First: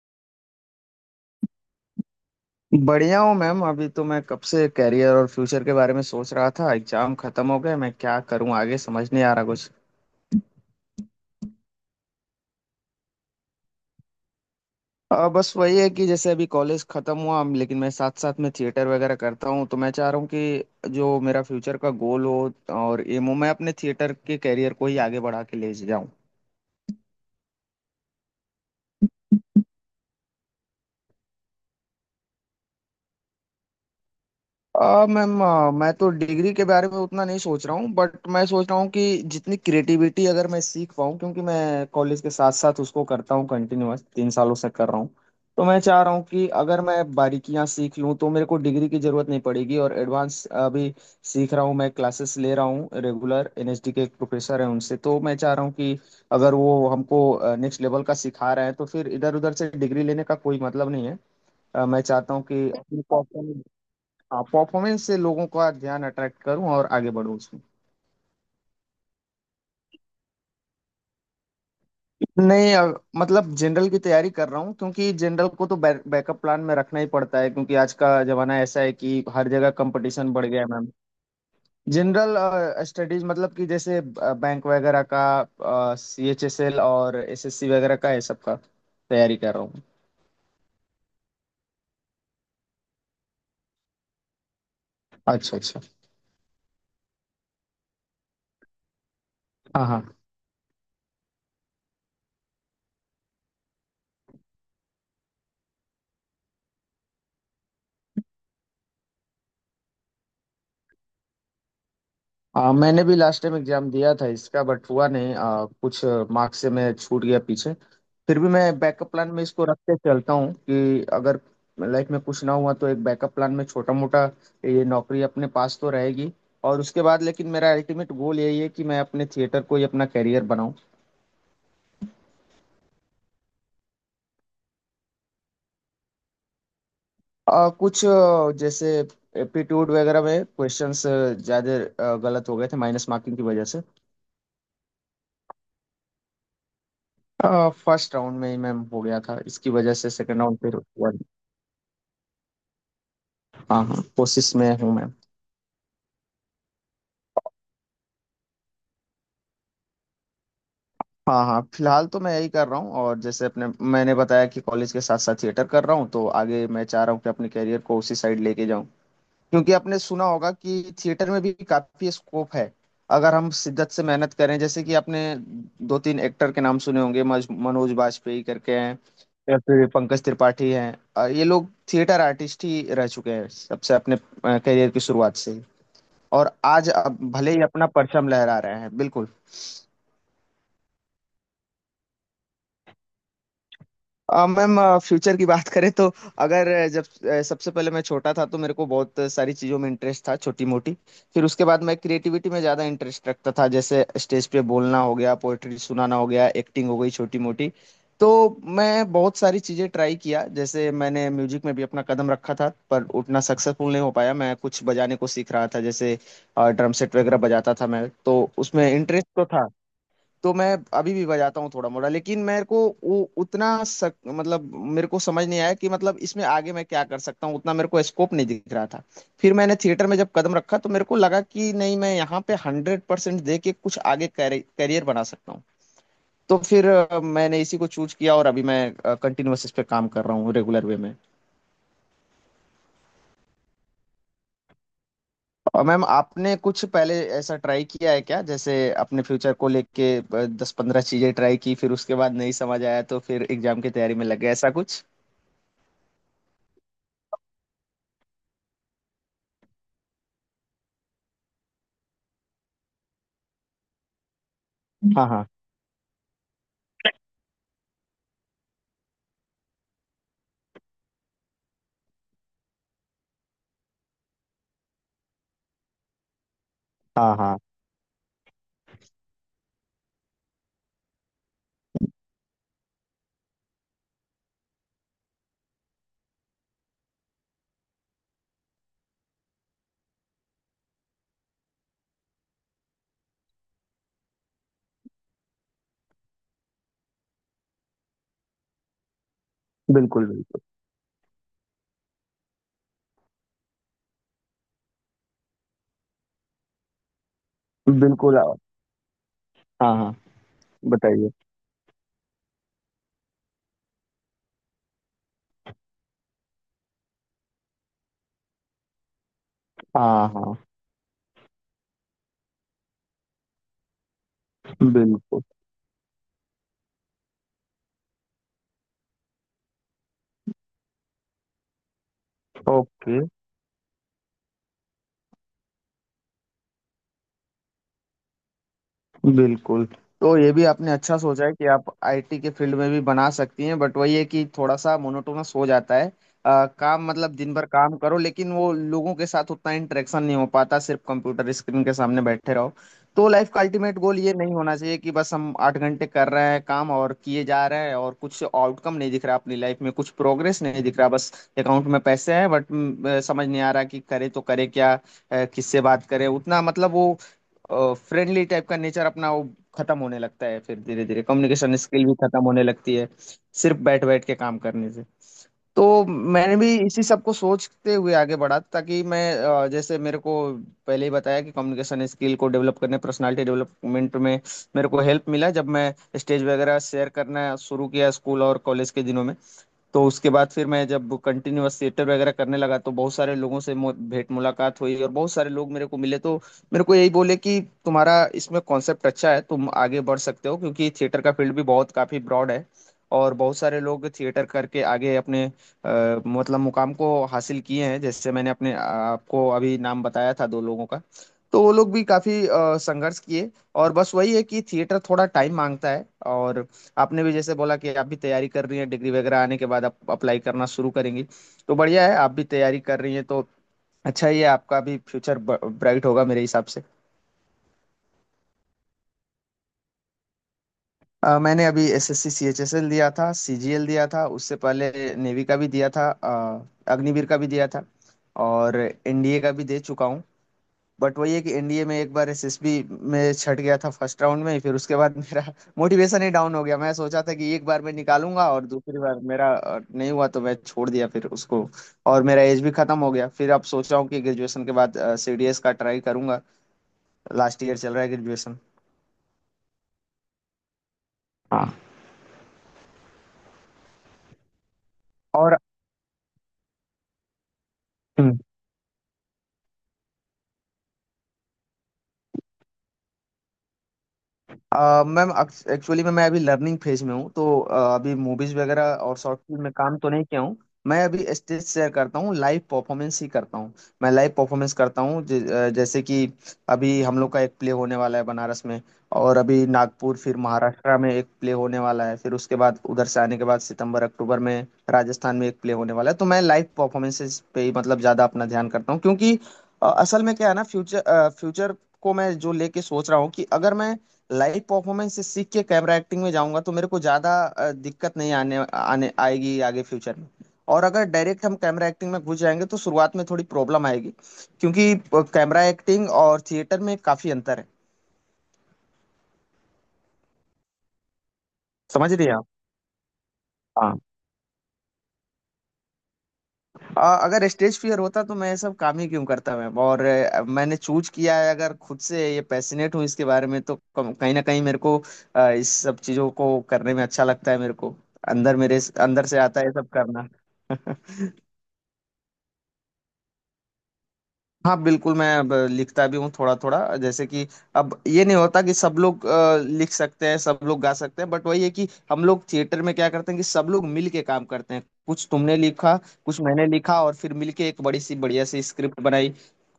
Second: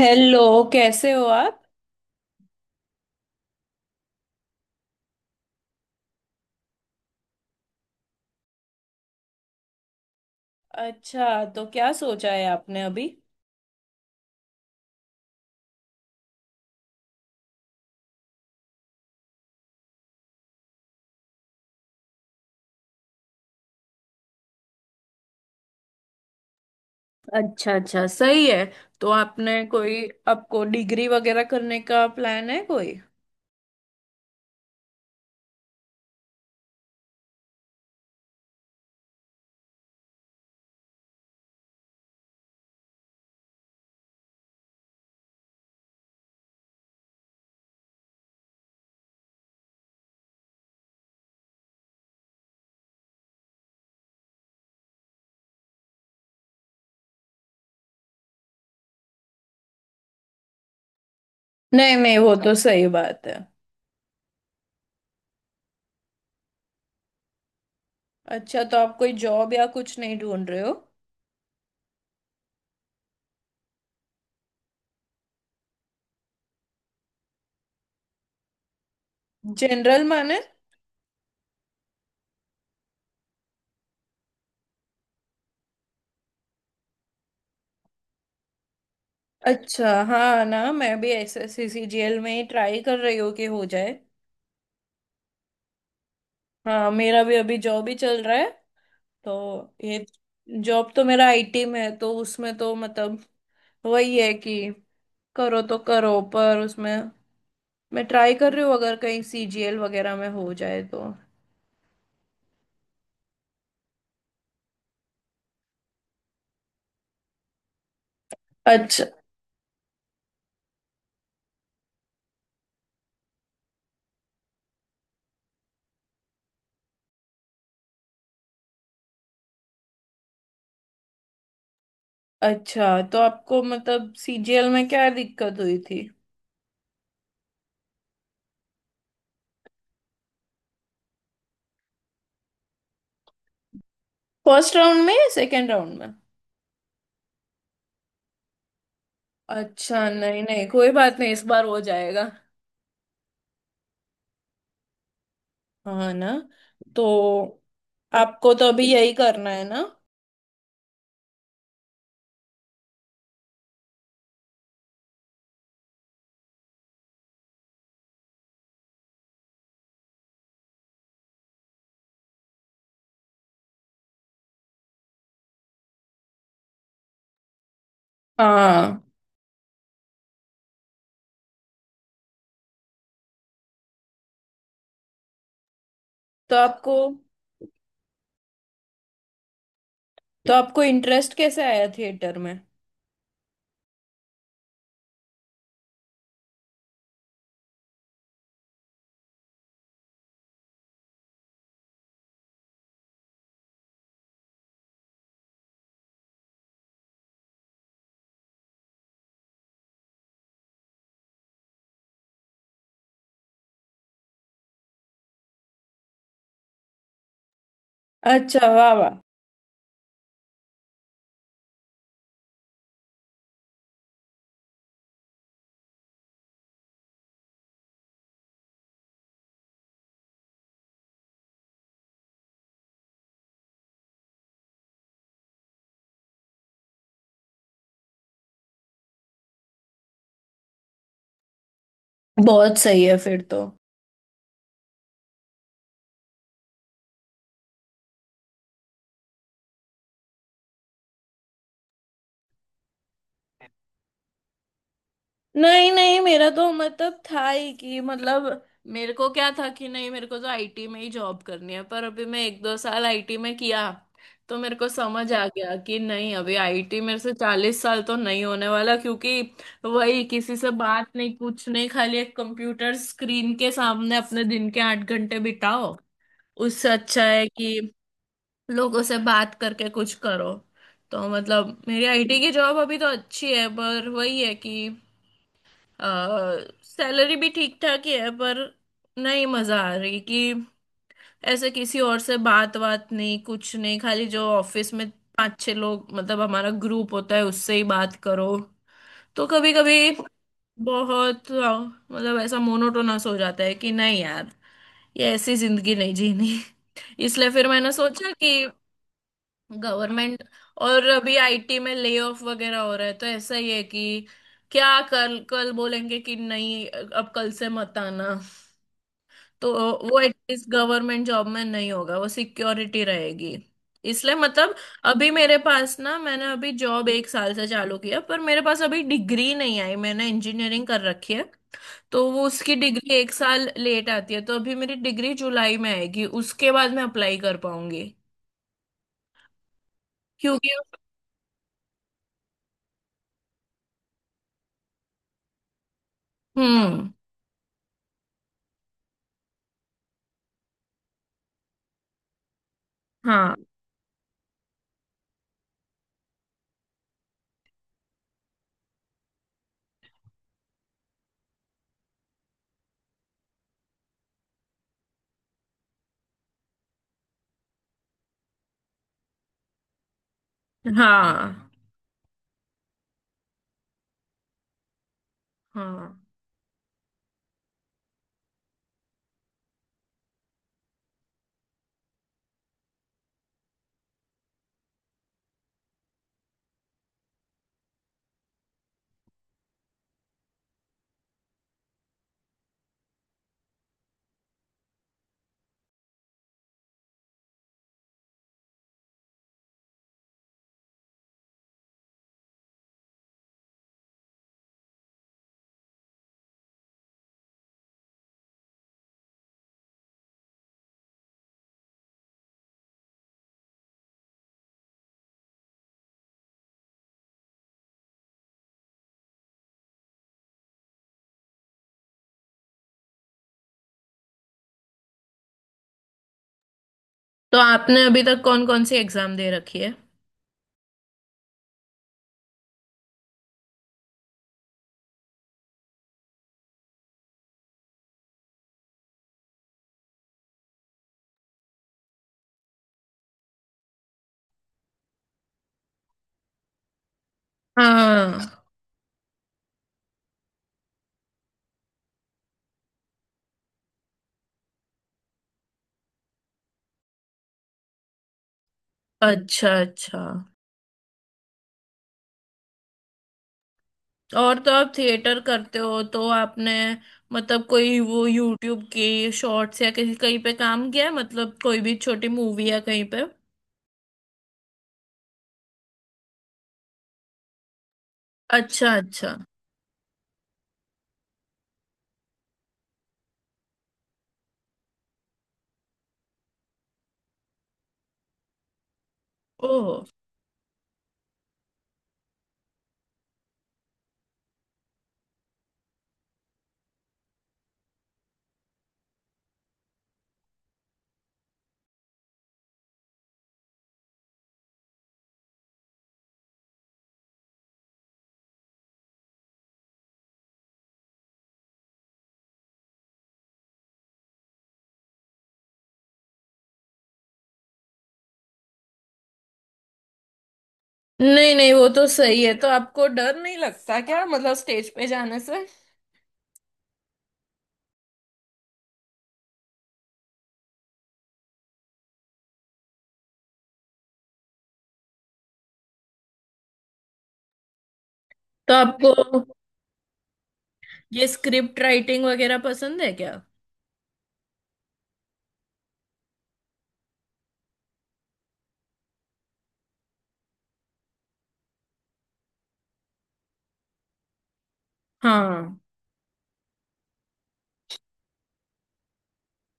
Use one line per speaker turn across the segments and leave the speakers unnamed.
Hello. कैसे हो आप।
बढ़िया हूँ मैम। अभी तो मैं कब से करियर और फ्यूचर के बारे में सोच रहा था। एग्जाम खत्म हो गए, मैं क्या करूँ आगे समझ नहीं आ रहा कुछ।
अच्छा, तो क्या सोचा है आपने अभी।
बस वही है कि जैसे अभी कॉलेज खत्म हुआ लेकिन मैं साथ साथ में थिएटर वगैरह करता हूँ, तो मैं चाह रहा हूँ कि जो मेरा फ्यूचर का गोल हो और एम हो, मैं अपने थिएटर के करियर को ही आगे बढ़ा के ले जाऊँ।
अच्छा अच्छा, सही है। तो आपने कोई आपको डिग्री वगैरह करने का प्लान है कोई।
मैम, मैं तो डिग्री के बारे में उतना नहीं सोच रहा हूँ बट मैं सोच रहा हूँ कि जितनी क्रिएटिविटी अगर मैं सीख पाऊँ, क्योंकि मैं कॉलेज के साथ साथ उसको करता हूँ, कंटिन्यूअस 3 सालों से कर रहा हूँ। तो मैं चाह रहा हूँ कि अगर मैं बारीकियाँ सीख लूँ तो मेरे को डिग्री की जरूरत नहीं पड़ेगी। और एडवांस अभी सीख रहा हूँ, मैं क्लासेस ले रहा हूँ रेगुलर। एनएसडी के एक प्रोफेसर हैं उनसे, तो मैं चाह रहा हूँ कि अगर वो हमको नेक्स्ट लेवल का सिखा रहे हैं तो फिर इधर उधर से डिग्री लेने का कोई मतलब नहीं है।
नहीं
मैं
नहीं,
चाहता
वो
हूँ
तो
कि
सही बात है।
परफॉर्मेंस से लोगों का ध्यान अट्रैक्ट करूं और आगे बढ़ूं उसमें।
अच्छा, तो आप कोई जॉब या कुछ नहीं ढूंढ रहे हो।
नहीं, अब मतलब जनरल की तैयारी कर रहा हूँ, क्योंकि जनरल को तो बैकअप प्लान में रखना ही पड़ता है, क्योंकि आज का जमाना ऐसा है कि हर जगह
जनरल
कंपटीशन
माने।
बढ़ गया है मैम। जनरल स्टडीज, मतलब कि जैसे बैंक वगैरह का, सीएचएसएल और एसएससी वगैरह का है, सबका तैयारी कर रहा हूँ।
अच्छा, हाँ ना, मैं भी एसएससी सीजीएल में ही ट्राई कर रही हूँ कि हो जाए।
अच्छा अच्छा।
हाँ, मेरा भी अभी जॉब ही चल रहा है। तो
हाँ
ये
हाँ।
जॉब तो मेरा आईटी में है, तो उसमें तो मतलब वही है कि करो तो करो, पर उसमें मैं ट्राई कर रही हूँ, अगर कहीं सीजीएल वगैरह में हो जाए तो।
मैंने भी लास्ट टाइम एग्जाम दिया था इसका, बट हुआ नहीं। कुछ मार्क्स से मैं छूट गया पीछे। फिर भी मैं
अच्छा
बैकअप प्लान में इसको रख के चलता हूँ कि अगर लाइफ में कुछ ना हुआ तो एक बैकअप प्लान में छोटा मोटा ये नौकरी अपने पास तो रहेगी। और उसके बाद लेकिन मेरा अल्टीमेट गोल यही है कि मैं अपने थिएटर को ही अपना करियर बनाऊँ।
अच्छा। तो आपको मतलब सीजीएल में क्या दिक्कत हुई थी।
कुछ जैसे एप्टीट्यूड वगैरह में क्वेश्चंस ज़्यादा गलत हो गए थे माइनस मार्किंग की वजह से।
फर्स्ट राउंड में या सेकेंड राउंड में।
फर्स्ट राउंड में ही मैम हो गया था, इसकी वजह
अच्छा,
से सेकंड
नहीं
राउंड
नहीं,
फिर।
कोई बात नहीं, इस बार हो जाएगा।
हाँ हाँ, कोशिश में हूँ मैम।
हाँ ना। तो आपको तो अभी यही करना है ना।
हाँ हाँ, फिलहाल तो मैं यही कर रहा हूँ और जैसे अपने मैंने बताया कि कॉलेज के साथ साथ थिएटर कर रहा हूँ, तो आगे मैं चाह रहा हूँ कि अपने करियर को उसी साइड लेके जाऊँ। क्योंकि आपने सुना होगा कि थिएटर में भी काफी स्कोप है अगर हम शिद्दत से मेहनत करें, जैसे कि आपने 2-3 एक्टर के नाम सुने होंगे, मनोज बाजपेयी करके हैं
हाँ।
या फिर पंकज त्रिपाठी हैं। ये लोग थिएटर आर्टिस्ट ही रह चुके हैं सबसे अपने करियर की शुरुआत से ही। और
तो
आज
आपको
अब भले ही अपना परचम लहरा रहे हैं बिल्कुल।
तो आपको इंटरेस्ट कैसे आया थिएटर में।
मैम, फ्यूचर की बात करें तो अगर जब सबसे पहले मैं छोटा था तो मेरे को बहुत सारी चीज़ों में इंटरेस्ट था छोटी मोटी। फिर उसके बाद मैं क्रिएटिविटी में ज़्यादा इंटरेस्ट रखता था, जैसे स्टेज पे बोलना हो गया, पोएट्री सुनाना हो गया, एक्टिंग हो गई छोटी मोटी। तो मैं बहुत सारी चीज़ें ट्राई किया, जैसे मैंने म्यूजिक में भी अपना कदम रखा था पर उतना सक्सेसफुल नहीं हो पाया मैं। कुछ बजाने को सीख रहा था, जैसे ड्रम सेट वगैरह बजाता था मैं तो।
अच्छा,
उसमें
वाह वाह।
इंटरेस्ट तो था। तो मैं अभी भी बजाता हूँ थोड़ा मोड़ा, लेकिन मेरे को वो उतना मतलब मेरे को समझ नहीं आया कि मतलब इसमें आगे मैं क्या कर सकता हूँ, उतना मेरे को स्कोप नहीं दिख रहा था। फिर मैंने थिएटर में जब कदम रखा तो मेरे को लगा कि नहीं, मैं यहाँ पे 100% दे के कुछ आगे करियर बना सकता हूँ। तो फिर मैंने इसी को चूज किया और अभी मैं कंटिन्यूअस इस पे काम कर रहा हूँ रेगुलर वे में।
बहुत सही है फिर तो।
और मैम आपने कुछ पहले ऐसा ट्राई किया है क्या, जैसे अपने फ्यूचर को लेके 10-15 चीजें ट्राई की फिर उसके बाद नहीं समझ आया तो फिर एग्जाम की तैयारी में लग गए, ऐसा कुछ?
नहीं नहीं, मेरा तो मतलब था ही कि मतलब मेरे को क्या था कि नहीं, मेरे को तो आईटी में ही जॉब करनी है, पर अभी मैं एक दो साल आईटी में किया। तो मेरे को
हाँ
समझ
हाँ।
आ गया कि नहीं, अभी आईटी मेरे से 40 साल तो नहीं होने वाला, क्योंकि वही, किसी से बात नहीं कुछ नहीं, खाली एक कंप्यूटर स्क्रीन के सामने अपने दिन के 8 घंटे बिताओ। उससे अच्छा
हाँ
है
हाँ।
कि लोगों से बात करके कुछ करो। तो मतलब मेरी आईटी की जॉब अभी तो अच्छी है, पर वही है कि सैलरी भी ठीक ठाक ही है, पर नहीं मजा आ रही कि ऐसे किसी और से बात बात नहीं कुछ नहीं, खाली जो ऑफिस में 5-6 लोग, मतलब हमारा ग्रुप होता है, उससे ही बात करो। तो कभी कभी
बिल्कुल बिल्कुल
बहुत मतलब ऐसा मोनोटोनस हो जाता है कि नहीं यार, ये ऐसी जिंदगी नहीं जीनी। इसलिए फिर मैंने सोचा
बिल्कुल।
कि
हाँ हाँ,
गवर्नमेंट, और
बताइए।
अभी आईटी में ले ऑफ वगैरह हो रहा है, तो ऐसा ही है कि क्या कल कल बोलेंगे कि नहीं, अब कल से मत आना। तो वो
हाँ हाँ
एटलीस्ट गवर्नमेंट जॉब में नहीं होगा, वो सिक्योरिटी रहेगी। इसलिए मतलब अभी
बिल्कुल।
मेरे पास ना, मैंने अभी जॉब एक साल से चालू किया, पर मेरे पास अभी डिग्री नहीं आई, मैंने इंजीनियरिंग कर रखी है। तो वो उसकी डिग्री
ओके।
एक साल लेट आती है, तो अभी मेरी डिग्री जुलाई में आएगी, उसके बाद मैं अप्लाई कर पाऊंगी
बिल्कुल। तो ये भी
क्योंकि।
आपने अच्छा सोचा है कि आप आईटी के फील्ड में भी बना सकती हैं, बट वही है कि थोड़ा सा मोनोटोनस हो जाता है। काम
हम्म।
मतलब दिन भर काम करो, लेकिन वो लोगों के साथ उतना इंटरेक्शन नहीं हो पाता, सिर्फ कंप्यूटर स्क्रीन के सामने बैठे रहो। तो लाइफ
हाँ
का अल्टीमेट गोल ये नहीं होना चाहिए कि बस हम 8 घंटे कर रहे हैं काम और किए जा रहे हैं, और कुछ आउटकम नहीं दिख रहा, अपनी लाइफ में कुछ प्रोग्रेस नहीं दिख रहा, बस अकाउंट में पैसे हैं बट समझ नहीं आ रहा कि करें तो करें क्या। किससे बात करें उतना, मतलब वो फ्रेंडली टाइप का नेचर अपना वो खत्म होने लगता है, फिर धीरे धीरे
हाँ।
कम्युनिकेशन स्किल भी खत्म होने लगती है सिर्फ बैठ बैठ के काम करने से। तो
हाँ,
मैंने भी इसी सब को सोचते हुए आगे बढ़ा ताकि मैं जैसे मेरे को पहले ही बताया कि कम्युनिकेशन स्किल को डेवलप करने, पर्सनालिटी डेवलपमेंट में मेरे को हेल्प मिला जब मैं स्टेज वगैरह शेयर करना शुरू किया स्कूल और कॉलेज के दिनों में। तो उसके बाद फिर मैं जब कंटिन्यूअस थिएटर वगैरह करने लगा तो बहुत सारे लोगों से भेंट मुलाकात हुई और बहुत सारे लोग मेरे को मिले, तो मेरे को यही बोले कि तुम्हारा इसमें कॉन्सेप्ट अच्छा है, तुम आगे बढ़ सकते हो, क्योंकि थिएटर का फील्ड भी बहुत काफी ब्रॉड है। और बहुत सारे लोग थिएटर करके आगे अपने मतलब मुकाम को हासिल किए हैं, जैसे मैंने अपने आपको अभी नाम बताया था 2 लोगों का। तो वो लोग भी काफी संघर्ष किए। और बस वही है कि थिएटर थोड़ा टाइम मांगता है। और आपने भी जैसे बोला कि आप भी तैयारी कर रही हैं, डिग्री वगैरह आने के बाद आप अप्लाई करना शुरू करेंगी, तो बढ़िया है, आप भी तैयारी कर रही हैं तो अच्छा ही है, आपका भी फ्यूचर ब्राइट होगा मेरे हिसाब से।
तो आपने अभी तक कौन कौन सी एग्जाम दे रखी है।
मैंने अभी एसएससी सीएचएसएल दिया था, सीजीएल दिया था उससे पहले, नेवी का भी दिया था, अग्निवीर का भी दिया था, और एनडीए का भी दे चुका हूँ। बट वही है कि एनडीए में 1 बार एसएसबी में छट गया था फर्स्ट राउंड में ही, फिर उसके बाद मेरा मोटिवेशन ही डाउन हो गया। मैं सोचा था कि 1 बार मैं निकालूंगा,
हाँ।
और दूसरी बार मेरा नहीं हुआ तो मैं छोड़ दिया फिर उसको। और मेरा एज भी खत्म हो गया फिर, अब सोचा हूँ कि ग्रेजुएशन के बाद सीडीएस का ट्राई करूंगा। लास्ट ईयर चल रहा है ग्रेजुएशन।
अच्छा अच्छा।
हाँ।
और तो आप थिएटर
और।
करते हो तो आपने मतलब कोई वो
हम्म।
यूट्यूब की शॉर्ट्स या किसी कहीं पे काम किया है, मतलब कोई भी छोटी मूवी या कहीं पे।
मैम, एक्चुअली में मैं अभी लर्निंग फेज में हूँ, तो अभी मूवीज
अच्छा
वगैरह और
अच्छा।
शॉर्ट फिल्म में काम तो नहीं किया हूँ। मैं अभी स्टेज शेयर करता हूँ, लाइव परफॉर्मेंस ही करता हूँ। मैं लाइव परफॉर्मेंस करता हूँ जैसे कि अभी हम लोग का 1 प्ले होने वाला है बनारस में। और अभी
ओह।
नागपुर, फिर महाराष्ट्र में 1 प्ले होने वाला है। फिर उसके बाद उधर से आने के बाद सितंबर अक्टूबर में राजस्थान में 1 प्ले होने वाला है। तो मैं लाइव परफॉर्मेंसेस पे ही मतलब ज़्यादा अपना ध्यान करता हूँ, क्योंकि असल में क्या है ना, फ्यूचर फ्यूचर को मैं जो लेके सोच रहा हूँ कि अगर मैं लाइव परफॉर्मेंस से सीख के कैमरा एक्टिंग में जाऊंगा तो मेरे को ज्यादा दिक्कत नहीं आने आने आएगी आगे फ्यूचर में। और अगर डायरेक्ट हम कैमरा एक्टिंग में घुस जाएंगे तो शुरुआत में थोड़ी प्रॉब्लम आएगी, क्योंकि कैमरा एक्टिंग और थिएटर में काफी अंतर है।
नहीं नहीं, वो तो
समझ रही हैं
सही
आप?
है। तो आपको डर नहीं
हाँ।
लगता क्या मतलब स्टेज पे जाने से।
अगर स्टेज फियर होता तो मैं ये सब काम ही क्यों करता मैं? और मैंने चूज किया है, अगर खुद से ये पैसिनेट हूँ इसके बारे में, तो कहीं ना कहीं मेरे को इस सब चीजों को करने में अच्छा लगता है मेरे को, अंदर
तो
मेरे
आपको
अंदर से आता है ये सब करना।
ये स्क्रिप्ट राइटिंग वगैरह पसंद है क्या।
हाँ बिल्कुल, मैं अब लिखता भी हूँ थोड़ा थोड़ा, जैसे कि अब ये नहीं होता कि सब लोग लिख सकते हैं, सब लोग गा सकते हैं, बट वही है कि हम लोग थिएटर में क्या करते हैं कि सब लोग मिल के काम करते हैं। कुछ तुमने
हाँ।
लिखा, कुछ मैंने लिखा, और फिर मिल के एक बड़ी सी बढ़िया सी स्क्रिप्ट बनाई।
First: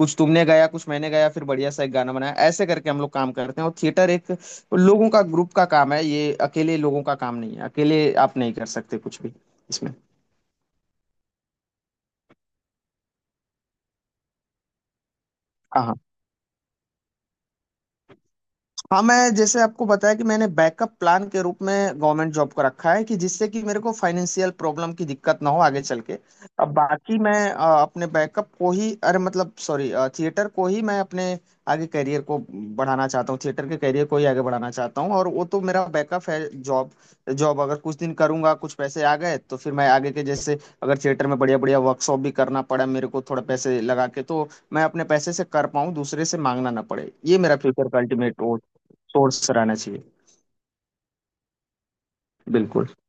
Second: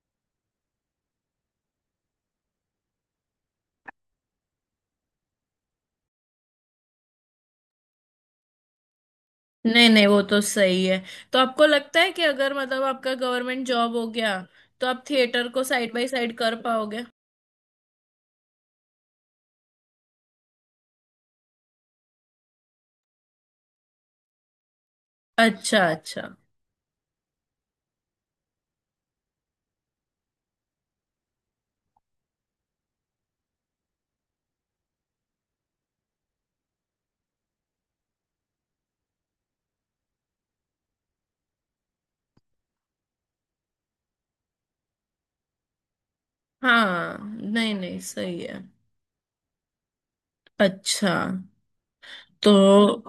कुछ तुमने गाया, कुछ मैंने गाया, फिर बढ़िया सा एक गाना बनाया। ऐसे करके हम लोग काम करते हैं। और थिएटर एक लोगों का ग्रुप का काम है, ये अकेले लोगों का काम नहीं है, अकेले आप नहीं कर सकते कुछ भी
नहीं
इसमें।
नहीं, वो तो सही है। तो आपको लगता है कि अगर मतलब आपका गवर्नमेंट जॉब हो गया तो आप थिएटर को साइड
हाँ
बाय साइड कर पाओगे।
हाँ। मैं जैसे आपको बताया कि मैंने बैकअप प्लान के रूप में गवर्नमेंट जॉब को रखा है कि जिससे कि मेरे को फाइनेंशियल प्रॉब्लम की दिक्कत ना हो आगे
अच्छा
चल के।
अच्छा।
अब बाकी मैं अपने बैकअप को ही, अरे मतलब सॉरी, थिएटर को ही मैं अपने आगे करियर को बढ़ाना चाहता हूँ, थिएटर के करियर को ही आगे बढ़ाना चाहता हूँ। और वो तो मेरा बैकअप है, जॉब। जॉब अगर कुछ दिन करूंगा, कुछ पैसे आ गए, तो फिर मैं आगे के, जैसे अगर थिएटर में बढ़िया बढ़िया वर्कशॉप भी करना पड़ा मेरे को थोड़ा पैसे लगा के, तो मैं अपने पैसे से कर पाऊँ, दूसरे से मांगना ना पड़े,
हाँ,
ये मेरा
नहीं
फ्यूचर का
नहीं सही
अल्टीमेट
है।
सोर्स रहना चाहिए।
अच्छा,
बिल्कुल।
तो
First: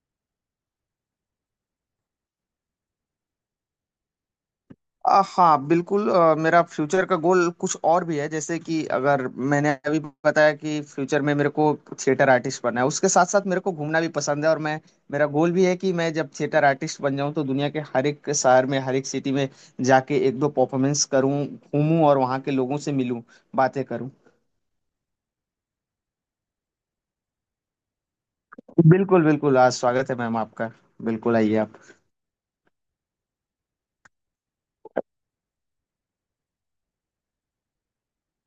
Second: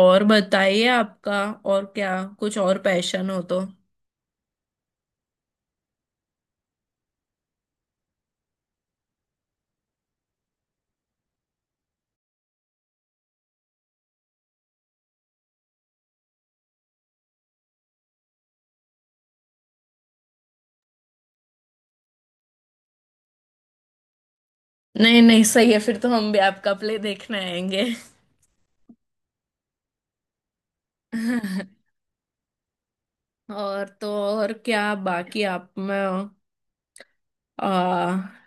और बताइए आपका, और क्या, कुछ और पैशन हो तो।
हाँ बिल्कुल। मेरा फ्यूचर का गोल कुछ और भी है, जैसे कि अगर मैंने अभी बताया कि फ्यूचर में मेरे को थिएटर आर्टिस्ट बनना है, उसके साथ साथ मेरे को घूमना भी पसंद है। और मैं, मेरा गोल भी है कि मैं जब थिएटर आर्टिस्ट बन जाऊं तो दुनिया के हर 1 शहर में हर 1 सिटी में जाके 1-2 परफॉर्मेंस करूं, घूमूं और वहाँ के लोगों से मिलूं, बातें करूं।
नहीं नहीं, सही है, फिर तो हम भी आपका प्ले देखने आएंगे।
बिल्कुल बिल्कुल, आज स्वागत है मैम आपका, बिल्कुल आइए आप।
और तो और क्या बाकी, आप में आ,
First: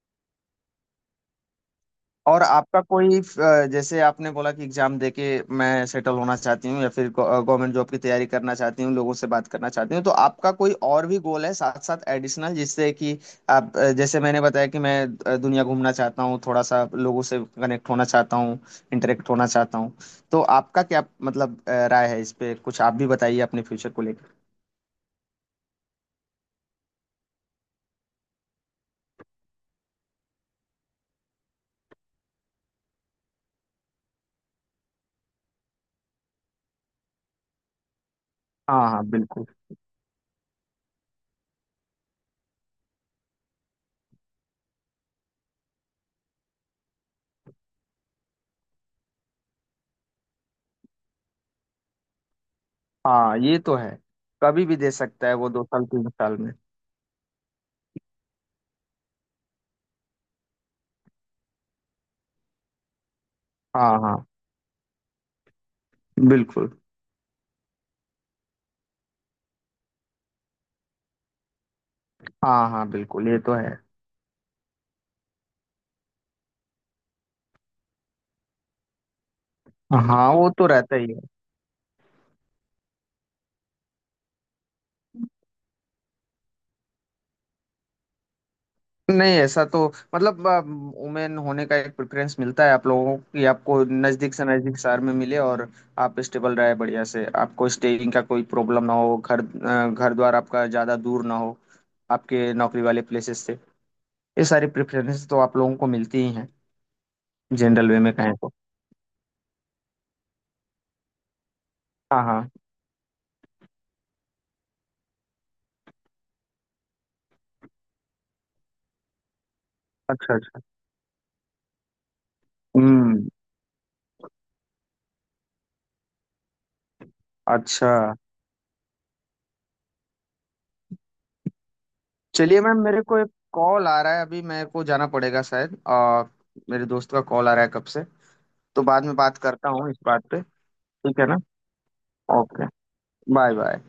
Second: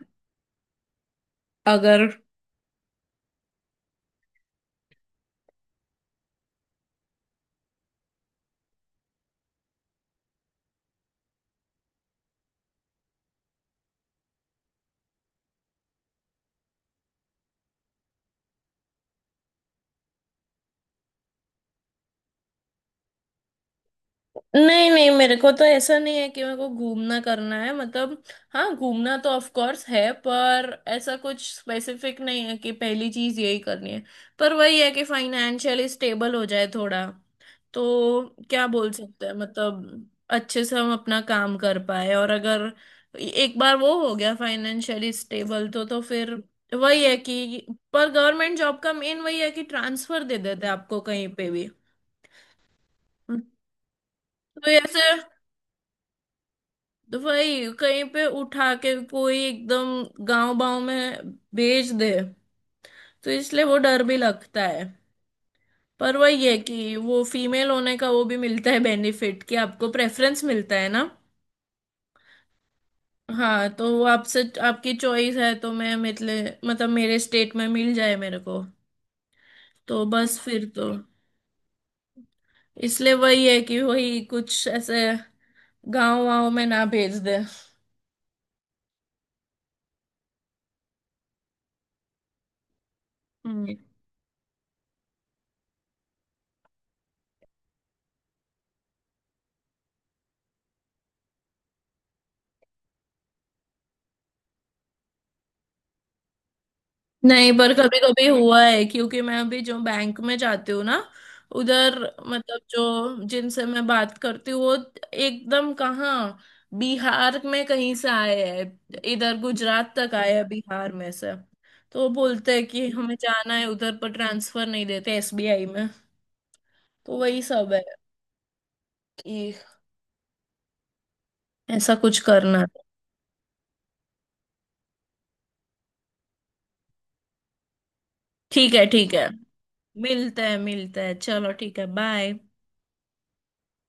अगर,
और आपका कोई जैसे आपने बोला कि एग्जाम देके मैं सेटल होना चाहती हूँ, या फिर गवर्नमेंट जॉब की तैयारी करना चाहती हूँ, लोगों से बात करना चाहती हूँ, तो आपका कोई और भी गोल है साथ साथ एडिशनल, जिससे कि आप जैसे मैंने बताया कि मैं दुनिया घूमना चाहता हूँ, थोड़ा सा लोगों से कनेक्ट होना चाहता हूँ, इंटरेक्ट होना चाहता हूँ। तो आपका क्या मतलब राय है इस पे? कुछ आप भी बताइए अपने फ्यूचर को लेकर।
नहीं नहीं, मेरे को तो ऐसा नहीं है कि मेरे को घूमना करना है मतलब। हाँ, घूमना तो ऑफ कोर्स है, पर ऐसा कुछ स्पेसिफिक नहीं है कि पहली चीज यही करनी है। पर वही है कि फाइनेंशियली स्टेबल हो जाए थोड़ा। तो क्या
हाँ
बोल
हाँ
सकते हैं
बिल्कुल।
मतलब अच्छे से हम अपना काम कर पाए, और अगर एक बार वो हो गया फाइनेंशियली स्टेबल तो फिर वही है कि पर गवर्नमेंट जॉब का मेन वही है कि ट्रांसफर दे देते हैं आपको कहीं पे भी।
हाँ
तो
ये तो है, कभी भी दे
ऐसे
सकता है वो 2 साल 3 साल में।
तो वही कहीं पे उठा के कोई एकदम गांव बाव में भेज दे। तो इसलिए वो
हाँ
डर
हाँ
भी लगता है। पर वही है
बिल्कुल।
कि वो फीमेल होने का वो भी मिलता है बेनिफिट, कि आपको प्रेफरेंस मिलता है ना।
हाँ हाँ बिल्कुल, ये तो
हाँ,
है।
तो वो आपसे आपकी चॉइस है, तो मैं मतलब मेरे स्टेट में मिल जाए मेरे को। तो
हाँ
बस
वो
फिर
तो
तो
रहता ही है।
इसलिए वही है कि वही कुछ ऐसे गांव वाव में ना भेज दे।
नहीं ऐसा तो, मतलब वुमेन होने का 1 प्रेफरेंस मिलता है आप लोगों को कि
हम्म।
आपको नजदीक से नजदीक शहर में मिले, और आप स्टेबल रहे बढ़िया से, आपको स्टेइंग का कोई प्रॉब्लम ना हो, घर घर द्वार आपका ज्यादा दूर ना हो आपके नौकरी वाले प्लेसेस से। ये सारी प्रेफरेंस तो आप लोगों को मिलती ही हैं
नहीं, पर
जनरल वे
कभी
में
कभी
कहें तो।
हुआ है, क्योंकि मैं अभी जो बैंक में जाती हूँ ना, उधर
हाँ हाँ।
मतलब जो जिनसे मैं बात करती हूँ, वो एकदम कहाँ, बिहार में कहीं से आए हैं इधर, गुजरात तक आए
अच्छा
हैं
अच्छा।
बिहार में से। तो वो बोलते हैं कि हमें
हम्म।
जाना है उधर, पर ट्रांसफर नहीं देते एसबीआई में। तो वही सब है
अच्छा।
कि ऐसा कुछ करना
चलिए मैम,
है।
मेरे को 1 कॉल आ रहा है, अभी मेरे को जाना पड़ेगा शायद। मेरे दोस्त का कॉल आ रहा है कब से।
ठीक
तो
है
बाद
ठीक
में
है,
बात करता हूँ इस बात पे।
मिलते हैं मिलते हैं,
ठीक है ना?
चलो ठीक है, बाय।
ओके। Bye bye.